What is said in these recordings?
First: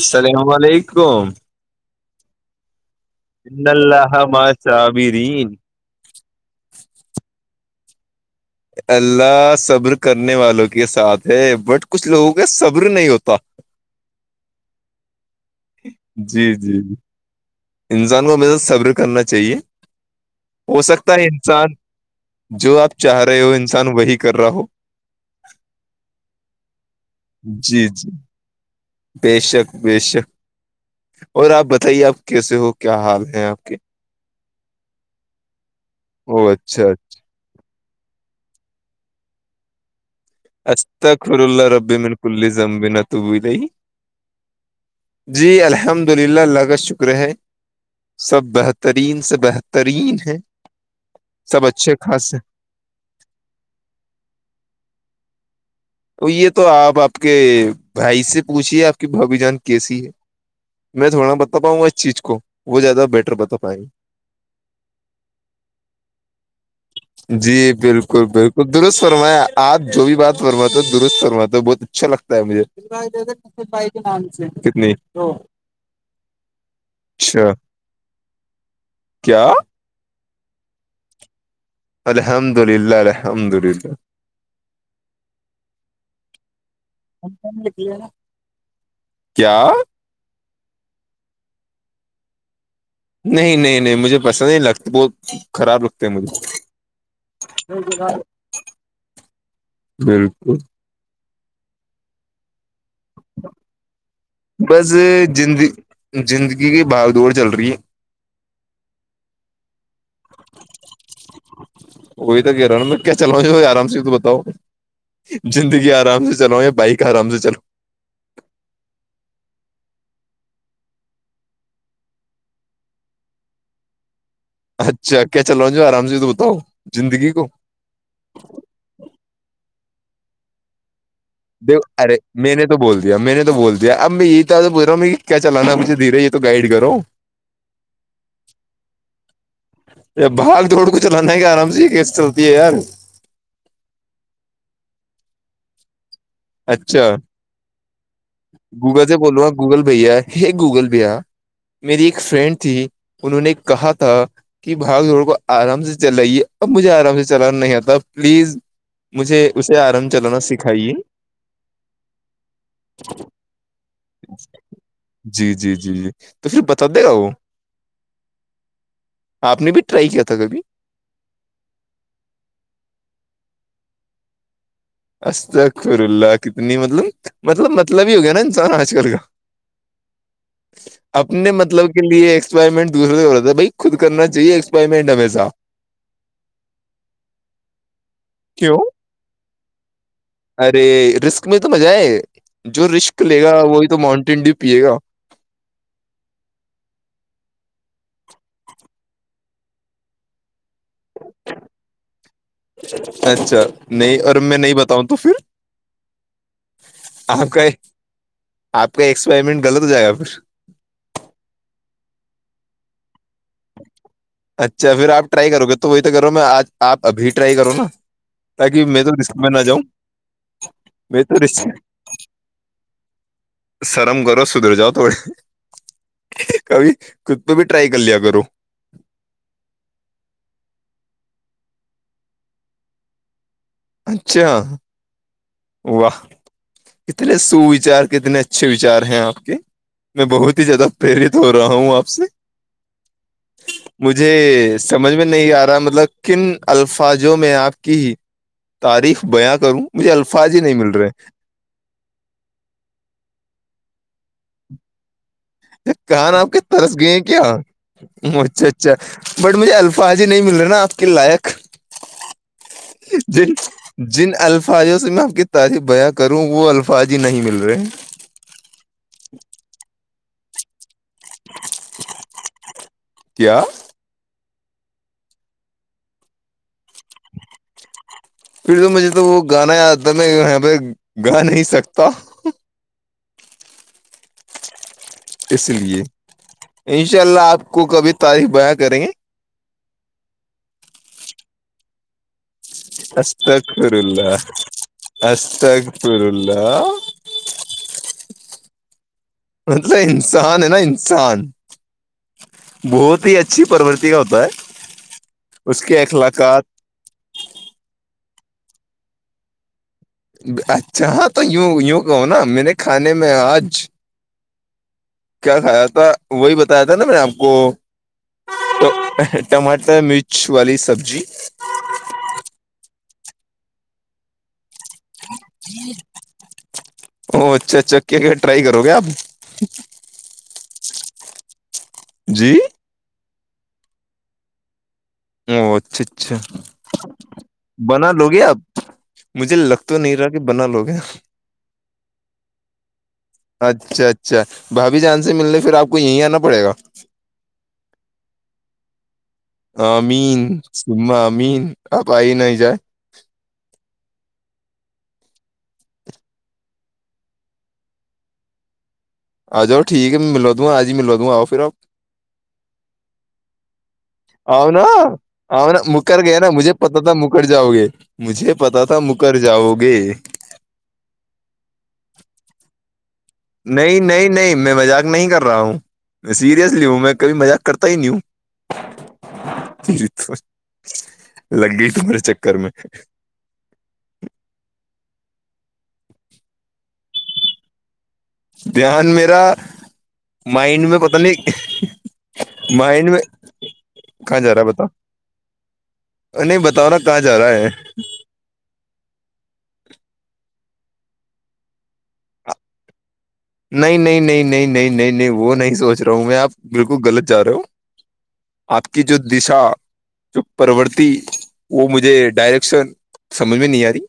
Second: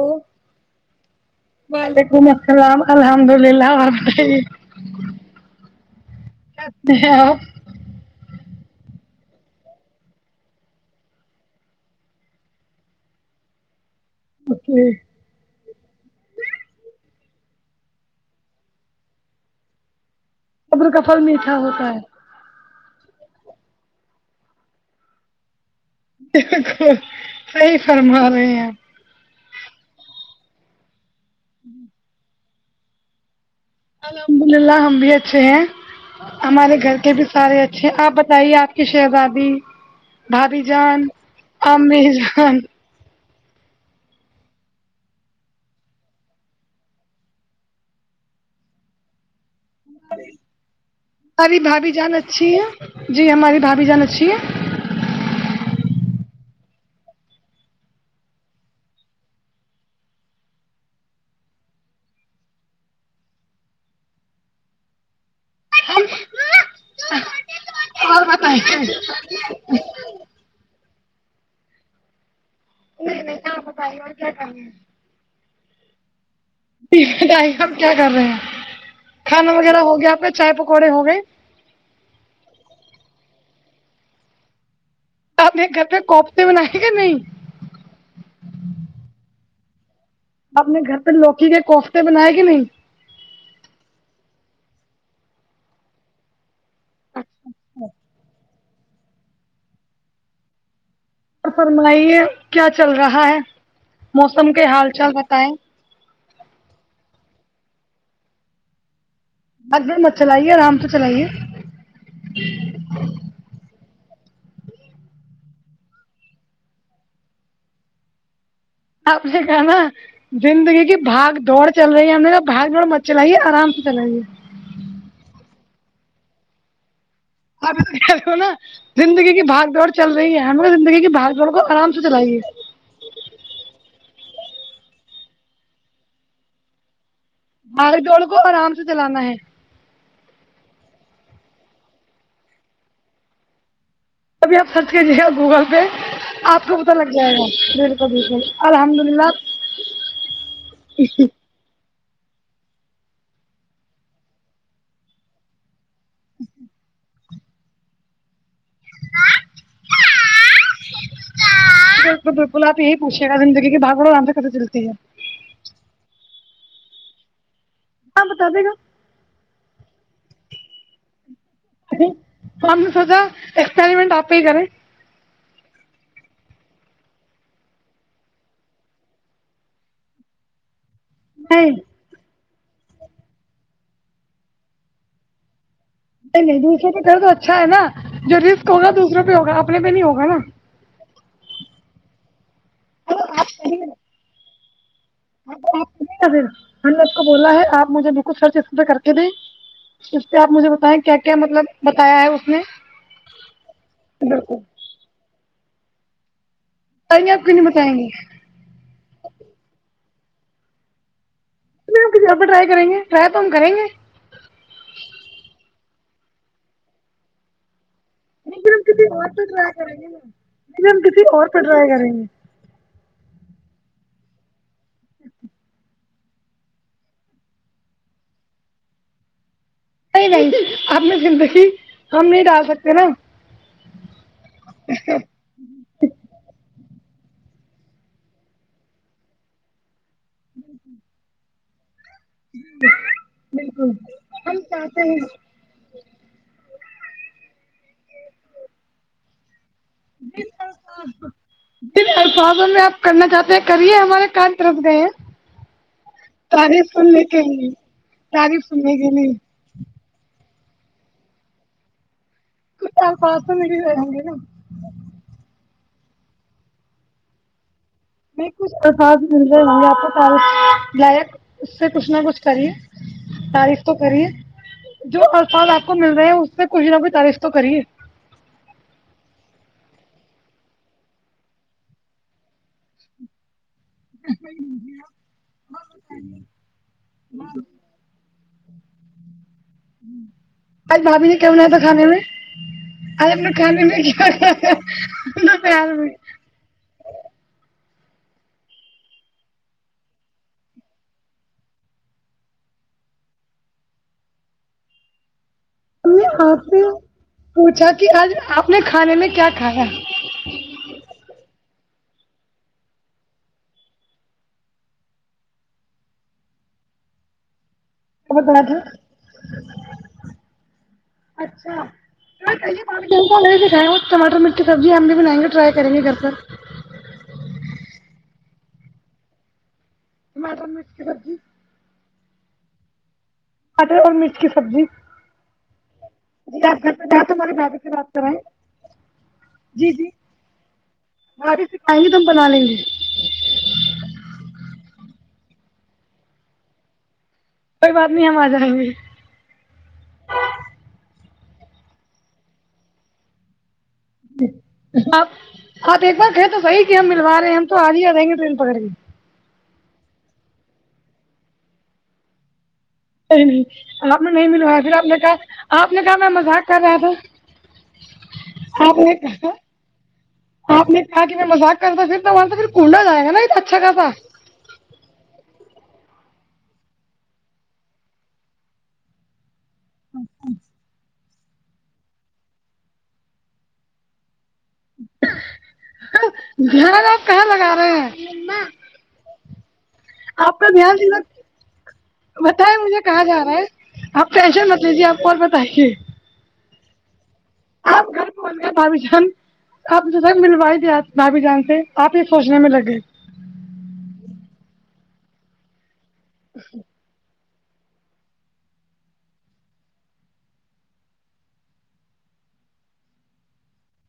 السلام علیکم وعلیکم السلام الحمد ان اللہ وک ما صابرین س ہیں [unintelligible] اللہ صبر کرنے والوں کے ساتھ ہے بٹ کچھ لوگوں کے صبر نہیں ہوتا اوکے [unintelligible] [unintelligible] جی جی جی انسان کو م صبر کرنا چاہیے ہو صبر کا سکتا پھل ہے میٹھا انسان ہوتا جو آپ چاہ رہے ہو انسان وہی کر رہا ہو ایک [unintelligible] [unintelligible] جی جی بے شک بے شک اور آپ بتائیے آپ کیسے ہو کیا حال ہیں آپ کے الحمد للہ ہم بھی اچھے ہیں او ہمارے اچھا گھر کے بھی سارے اچ آپ بتائیے آپ کی شہزادی بھابھی جان اجتک خر اللہ ربی امی مین کلی جان زمبین تو وہ ہی جی الحمد للہ اللہگت شکر ہے سب بہترین سے بہترین ہے ہماری سب بھابھی اچھے جان خاص ہیں اچھی جی ہماری ڈھابی جان اچھی ہے تو یہ تو آپ آپ کے بھائی سے پوچھیے آپ کی بھبھی جان کیسی ہے میں تھوڑا بتااں گا اس چیز کو وہ زیادہ بیٹر بتا پائیں گے ہم جی اور بالکل بالکل بتائیے درست فرمایا آپ جو بھی بات فرماتے ہو درست فرماتا بہت اچھا لگتا ہے مجھے سپی کے نام سے کتنے تو بتائی ہم کیا کر رہے ہیں کیا کھانا وغیرہ ہو گیا آ کے چائے پکوڑے ہو گئے الحمد للہ الحمد للہ آپنے گھر پہ کوفتے بنائے گا نہیں کیا آپنے گھر پہ لوکی کے کوفتے بنائے کہ نہیں نہیں نہیں نہیں مجھے پسند ہی لگتا بت خراب لگتے ہیں مجھے [unintelligible] ہمم بالکل فرمائیے کیا چل رہا ہے موسم کے حال بس چال بتائائے زندگی زندگی کی باگدڑ چل رہی ہے بھگدڑ مت چلائیے آرام سے چلائیے وہی تو گہ رہا نا میں کیا چلاؤوں آرام سے تو بتاؤ زندگی آرام سے چلوؤ یا بائک آرام سے چلو آپ سے کانا زندگی کی بھاگ دوڑ چل رہی ہے ہم نےا بھاگ دوڑ مت چلائی ہے آرام سے چلائیے اچھا کیا چل رہا ہ ج آرام سے تو بتاؤ زندگی کو آپ کہہے ہو نا زندگی کی بھاگ دڑ چل رہی ہے ہم زندگی کی بھاگ دوڑ کو آرام سے ارے چلائیے میں نے محنت تو بول دیا میں نے تو بولیا اب میں یہ تھا پو رہا ہوں کیا چلانا مجھے دھیرے یہ تو گائڈ کرووں باگ جوڑ کو آرام سے چلانا ہے بھاگ دوڑ کو چلانا ہے کہ آرام سے یہ کیس چلتی ہے یار ابھی آپ سرچ کیجیے گا گوگل پہ آپ کو پت اچھا لگ جائے گا بالکل بالکل گوگل الحمد سے للہ بولو ہاں گوگل بھیا یہ گوگل بھیا میری ایک فرینڈ تھی انہوں نے کہا تھا کہ بھاگ دوڑ کو آرام سے چلو یہ اب مجے رہا ہوں چلانا نہیں آتا پلیز مجھے اسے آرام چلانا سکھائیے بالکل بالکل آپ یہی پوچھیے گا زندگی کی بھبگ دوڈ آرام سے کتے چلتی ہے جی جی جی جی تو پھر بتا دے گا وہ ہاں بتا دے گا آپ نے بھی ٹرائی کیا تھا کبھی اے تو ہم نے سھا ایکسپریمٹ آپ ہی کریں استغفر اللہ کتنی مطلب مطلب مطلب ہی ہو گیا نا انسان آج کل کا [inaudible] اپنے نہیں مطلب کے لیے ایکسپائرمنٹ دوسرے سے ہو رہتا ہے بھائی خود کرنا چاہیے ایکسپائرمنٹ ہمیشہ نہیں نہیں دوسروں پہ گھر تو اچھا ہے نا جو رسک کیوں ہوگا دوسروں پہ ہوگا اپنے پہ نہیں ہوگا نا ارے رسک میں تو مزہ ہے جو رسک لے گا وہی تو ماؤنٹین ڈیو پیے گا ہاں تو آپھر ہم نے اس کو بولا ہے آپ مجھے بالکل خرچ اسح کر کے دیں اس پہ آپ مجھے بتائیں کیا کیا مطلب بتایا ہے اس نے اچھا نہیں اور بالکل میں نہیں بتاؤں تو پھر بتائیں گے آپ کیوں کا نہیں بتائیں گے آپ کا ایکسپرمنٹ غلط ہو جائے گا پھر ج پہ ٹرائی کریں گے ٹرائی تو ہم کریں گے اچھا پھر آپ ٹرائی کرو گے تو وہی تو کرو میں آج آپ ابھی ٹرائی کروں نا نہیں پھر ہم تاکہ میں کسی تو اور رسک پہ میں نہ ٹرائی جاؤں کریں گے نا پھر ہم میں کسی تو اور پہ رسک ٹرائی کریں گے سرم گو سدھر جاؤ توڑی کبھی خود پہ بھی ٹرای کر لیا کرو نہیں نہیں اپنی زندگی ہم نہیں ڈال سکتے نا اچھا واہ کتنے سوچار کتنے اچھے وچار ہیں آپ کے [unintelligible] میں بہت ہی زیادہ پریرت ہو رہا ہوں آپ سے بالکل مجھے سمجھ میں نہیں آ رہا مطلب کن الفاظوں میں آپ کی تاریخ بیاں کروں مجھے [unintelligible] فاضی نہیں مل رہے [unintelligible] الفظوں میں آپ کرنا چاہتے ہیں کرے ہمارے کان دس گئے ہیں [unintelligible] کان آپ کے طرف تعریف گئے ہیں سننے کے کیا لیے م اچھا تعریف اچھا سننے کے لیے بٹ [unintelligible] مجھے الفاظی نہیں مل رہا نا آپ کے لائق کچھ الفاظ جن تو مل رہے ہوں گے جن نا الف [unintelligible] فاجوں سے میں آپ کی تعریف بیاں کروں وہ الفاظ ہی نہیں مل رہے [unintelligible] ب کچھ افس مل رہے ہوں گے آپ کو تاریف [unintelligible] لائک اس سے کچھ نہ کچھ کریے کیا تاریخ تو کریے جو آفال آپ کو مل رہے ہیں اس پ میں کچھ نہ کچھ تعریف تو کریے [unintelligible] پھر تو مجھے تو وہ گانا یاد تھا میں یہاں پہ گا نہیں سکتا میا [inaudible] اس لیے ان شاء اللہ آپ کو کبھی تاریخ بیاں کریں گے [unintelligible] آج بھاابھی نے کی بنایا تھا کھانے میں آر کھان استغفر نہیں اللہ کیا پار [unintelligible] د [inaudible] مطلب انسان ہے نا انسان بہت ہی اچھی پرورتی کا ہوتا ہے اس کے آپ اخلاقات سے پوچھا کہ آج آپ نے کھانے میں کیا کھایا ہے [unintelligible] اچھا ہاں تو ی یوں کہو نا میں نے کھانے میں آج [unintelligible] کیا کھایا تھا وہی بتایا تھا نا میں نے آپ کو بتا تھا ٹماٹر مرچ والی سبزی ٹماٹر مرٹ کی سبزی ہم بھی بنائیں گے ٹرائی کریں گے گھر پر او اچھا اچھا کیا کہ ٹرائی کرو گے آپ ٹماٹر مرچ رزی [inaudible] جی اٹر اور مرچ کی سبزی [unintelligible] او اچھا اچھا جی آپ گھر پہ جا تو ہمارے بھابھی سے بنا بات لو کرائیں گے آپ مجھے لگ جی تو جی نہیں رہا کہ بنا لوگے بھابھی سکھائیں گے تو ہم بنا لیں گے اچھا اچھا بھا بھیھی جان سے ملنے پھر آپ کو یہیں آنا پڑے گا کوئی بات نہیں ہم آ جائیں گے ہ مین سم مین آپ ہی نہیں جائے [unintelligible] آپ آپ ایک بار کہ تو صیح کہ ہم ملوا رہے ہیں ہم تو آ رہ ہی آ جائیں گے ٹرین پکڑ کے [unintelligible] آ جؤ ٹھیک ہے ملا دوں آج ہی ملا دوںا آؤ پھر آپ نہیں نہیں آپ نے نہیں آؤ ملوایا نا پھر آپ نے آؤ نا کہا آپ نے کہا مکر میں گئے نا مذاق مجھے کر رہا پتا تھا مکر جاؤ گے مجھے پتا آپ تھا نے مکر کہا جاؤ گے آپ نے کہا کہ میں مذاق کرتا پھر تو وہاں سے پھر کوڑا جائے گ نا تو اچھا نہیں خاصا نہیں نہیں میں مذاق نہیں کر رہ رہا ہوں میں سیریسلی ہوں میں کبھی مزاق کرتا ہی نہیں ہوں تو لگ گئی تمہارے چکر میں دھیان آپ کہاں لگا رہے ہیں [inaudible] دھیان میرا آپ کا مائنڈ میں پت دھیان نہیں بتائے مجھے مائنڈ میں کہاں جا رہا ہے آپ کہاں جا رہا کییشے ہے مت بتاؤ لیجیے آپ کو اور بتائیے نہیں بتاؤ نا کہاں جا رہا ہے آپ بھابھی جان آپ سب ملوائی دیا بھابھی جان سے آپ یہ سوچنے میں لگے [inaudible] نہیں نہیں نہیں نہیں نہیں نہیں نہیں وہ نہیں سوچ رہا ہوں میں آپ بالکل غلط جا رہا ہوں آپ کی جو دشا جو پرورتی وہ مجھے ڈائریکشن سمجھ میں نہیں آ رہی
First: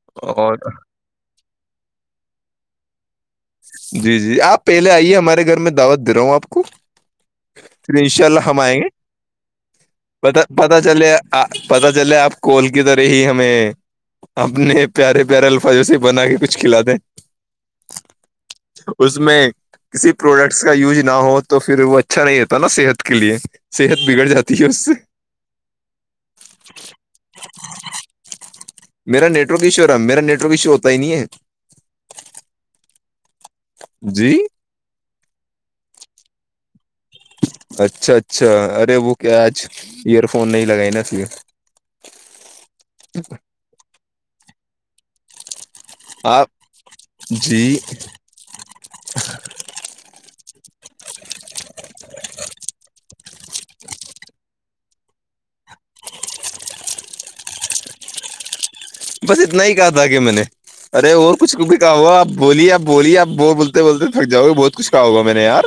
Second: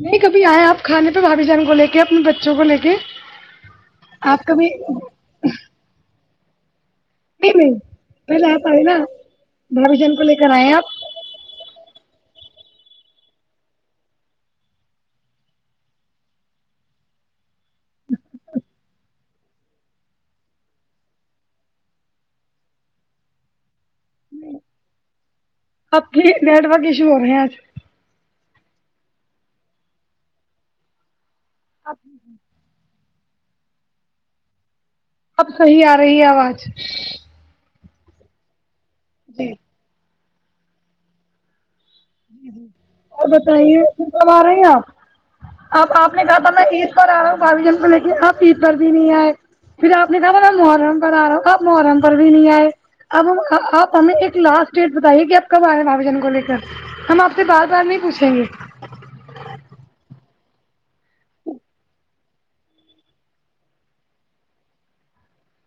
نہیں رہی کبھی اور آئے آپ کھانے پہ بھاابھی جان کو لے کے اپنے بچوں کو لے کے جی جی آپ پہلے آئیے ہمارے گھر میں دعوت دے رہا ہوں آپ کو نہیں نہیں پھر ان شاء اللہ پہلے ہم آپ آئیں آئے گے نا بھابھی جان کو لے پ کر آئے پت آپ چلے آ پتہ چلے آپ کال کی طرح ہی ہمیں اپنے پیارے پیارے الفاظوں سے بنا کے کچھ کھلا دیں اس میں کسی پروڈکٹس کا یوز نہ ہو تو پھر وہ اچھا نہیں ہوتا نا صحت کے لیے صحت بگڑ جاتی ہے اس سے [unintelligible] آپ کے نیٹورک ایشو ہو رہے ہیں آج میرا نیٹورک ایشو ہے رہا میرا نیٹ ورک ایشو ہوتا ہی نہیں ہے اپ [unintelligible] جی [inaudible] اب صحیح آ رہی ہے آواز اچھا اچھا ارے وہ کیا جی آج ایئر فون نہیں لگائے نا اسے جی جی اور بتائیے کیوں کب آ رہے ہیں آپ آپ آپ آپ نے کہا تھا میں عید پر آ رہا ہوں باوی جی جن پہ لیکن اب عید پر بھی نہیں آئے پھر آپ نے کہا م محرم پر آ رہا ہو آپ محرم پر بھی نہیں آئے اب ہم آپ ہمیں ایک لاسٹ ڈیٹ بتائیے گ آپ کب آئے بائی جن کو لے کر ہم آپ سے بار بار نہیں پوچھیں گے [unintelligible] بس اتنا ہی کہا تھا کہ میں نے ارے اور کچھ بھی کہا ہوگا آ بولیےپ بولیے آپ ب بولتے بولتے تھک جاؤ گے بہت کچھ کہا ہوگا میں نے یار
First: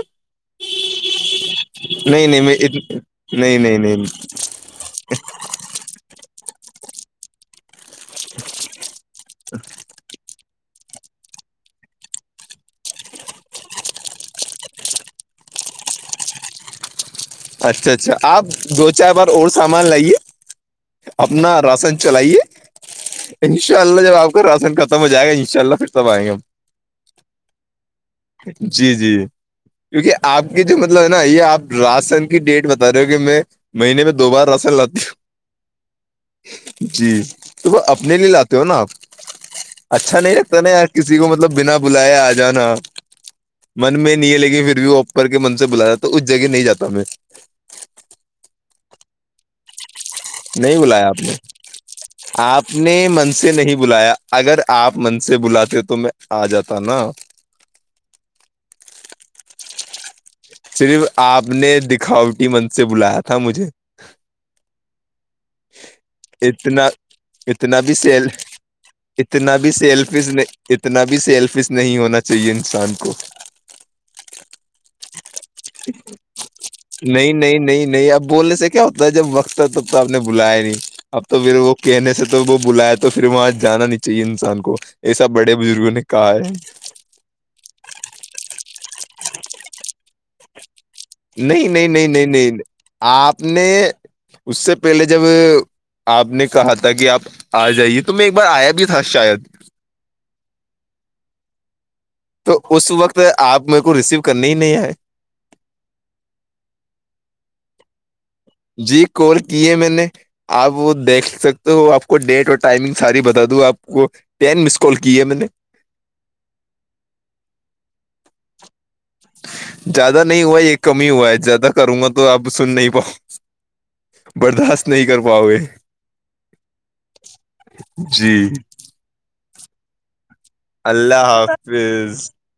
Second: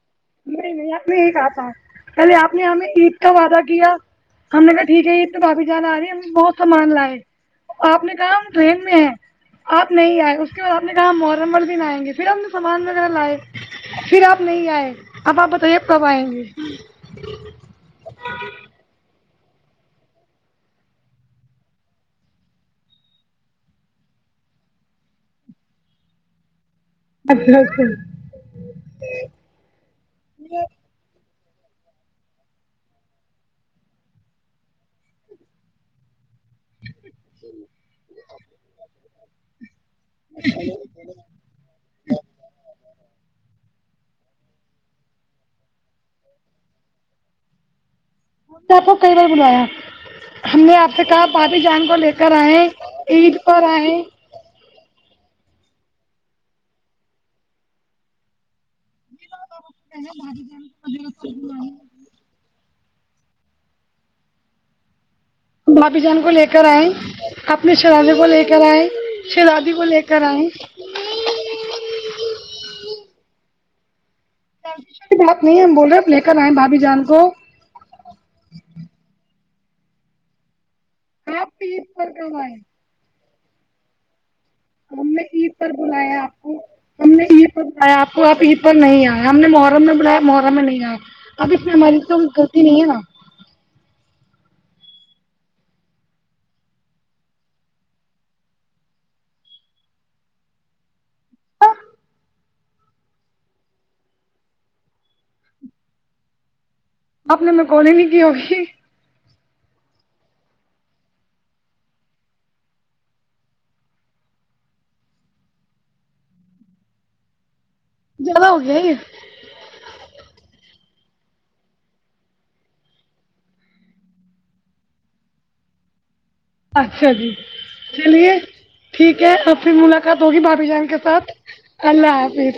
نہیں نہیں آپ نے یہ کہا تھا نہیں پہلے نہیں آپ میں نے ہمیں عید کا نہیں وعدہ نہیں کیا نہیں ہم نے کہا ٹھیک ہے عید تو کاافی جد آ رہی بہت سامان لائے آپ نے کہا ہم ٹرین میں ہیں آپ نہیں آئے اس اس کے بعد آپ نے کہا محرم مر دن آئیں گے پھر آپ نے سامان وغیرہ لائے پھر آپ نہیں آئے اب آپ بتائیے کب آئیں گے اچھا اچھا آپ دو چار بار اور سامان لائیے اپنا راشن چلائیے ان شاء اللہ جب آپ کا راشن ختم ہو جائے گا انشاء اللہ پھر تب آئ گے ہم ا [inaudible] جی جی [unintelligible] کیونکہ آپ کی جو مطلب ہے نا یہ آپ راشن کی ڈیٹ بتا رہے ہو کہ میں مہینے میں دو بار رسن لاتی ہوں جی تو وہ اپنے لیے لاتے ہو نا آپ اچھا نہیں لگتا نا یار کسی کو مطلب بنا بلایا آ جانا من میں نہیں ہے لیکن پھر بھی وہ اوپر کے من سے بلا جاتا اس جگہ نہیں جا میں آپ کو کئی بار بلایا [unintelligible] ہم نے نہیں آپ سے بلایا کہا نے پارٹی جان کو لے کر آئے آپ نے من عید سے پر نہیں آئے بلایا اگر آپ من سے بلاتے تو میں آ جاتا نا [unintelligible] مار صرف آپ نے دکھاوٹی من سے بلایا تھا مجھے بھابھی جان کو لے کر آئے اتنا اپنے اتنا بھی شرادے کو سیل لے کر آئے اتنا بھی شرادی کو لے کر سیلفش آئ اتنا بھی سیلفز نہیں ہونا چاہیے انسان کو مت نہیں بول رہے آپ لے کر آئیں بھابھی جان کو نہیں نہیں نہیں نہیں آپ بولنے سے کیا ہوتا ہے جب وقت ہے تب تو آپ نے بلایا ہی نہیں اب تو آپ پھر وہ عید پر کہنے سے کب تو آئے وہ بلایا تو پھر وہاں جانا نہیں چاہیے انسان کو ہم نے ایسا عید بڑے پر بزرگوں نے بلایا کہا آپ ہے کو ہم نے عید پر بلایا آپ کو آپ عید پر نہیں آئے ہم نے محرم میں بلایا محرا میں نہیں آیا اب اس نہیں میں نہیں ہماری نہیں تو نہیں غلطی نہیں ہے نا آپ نے اس سے پہلے جب آپ نے کہا تھا کہ آپ آ جائیے تو میں ایک بار آیا بھی تھا شاید تو اس وقت آپ میرے کو ریسیو کرنے ہی نہیں آئے آپ نے میں کالونی کی ہوگی جی کال کی ہے میں نے آپ وہ دیکھ سکتے ہو آپ کو ڈیٹ اور ٹائمنگ ساری بتا دوں آپ کو ین مس کال کی ہے میں نے زیاد ہو گیا ہی زیادہ نہیں ہوا ہے یہ کم ہی ہوا ہے زیادہ کروں گا تو آپ سن نہیں پاؤ برداشت نہیں کر پاے اچھا جی چلیے جی ٹھیک ہے اور پھر ملاقات ہوگی باقی ان کے اللہ ساتھ اللہ حافظ حافظ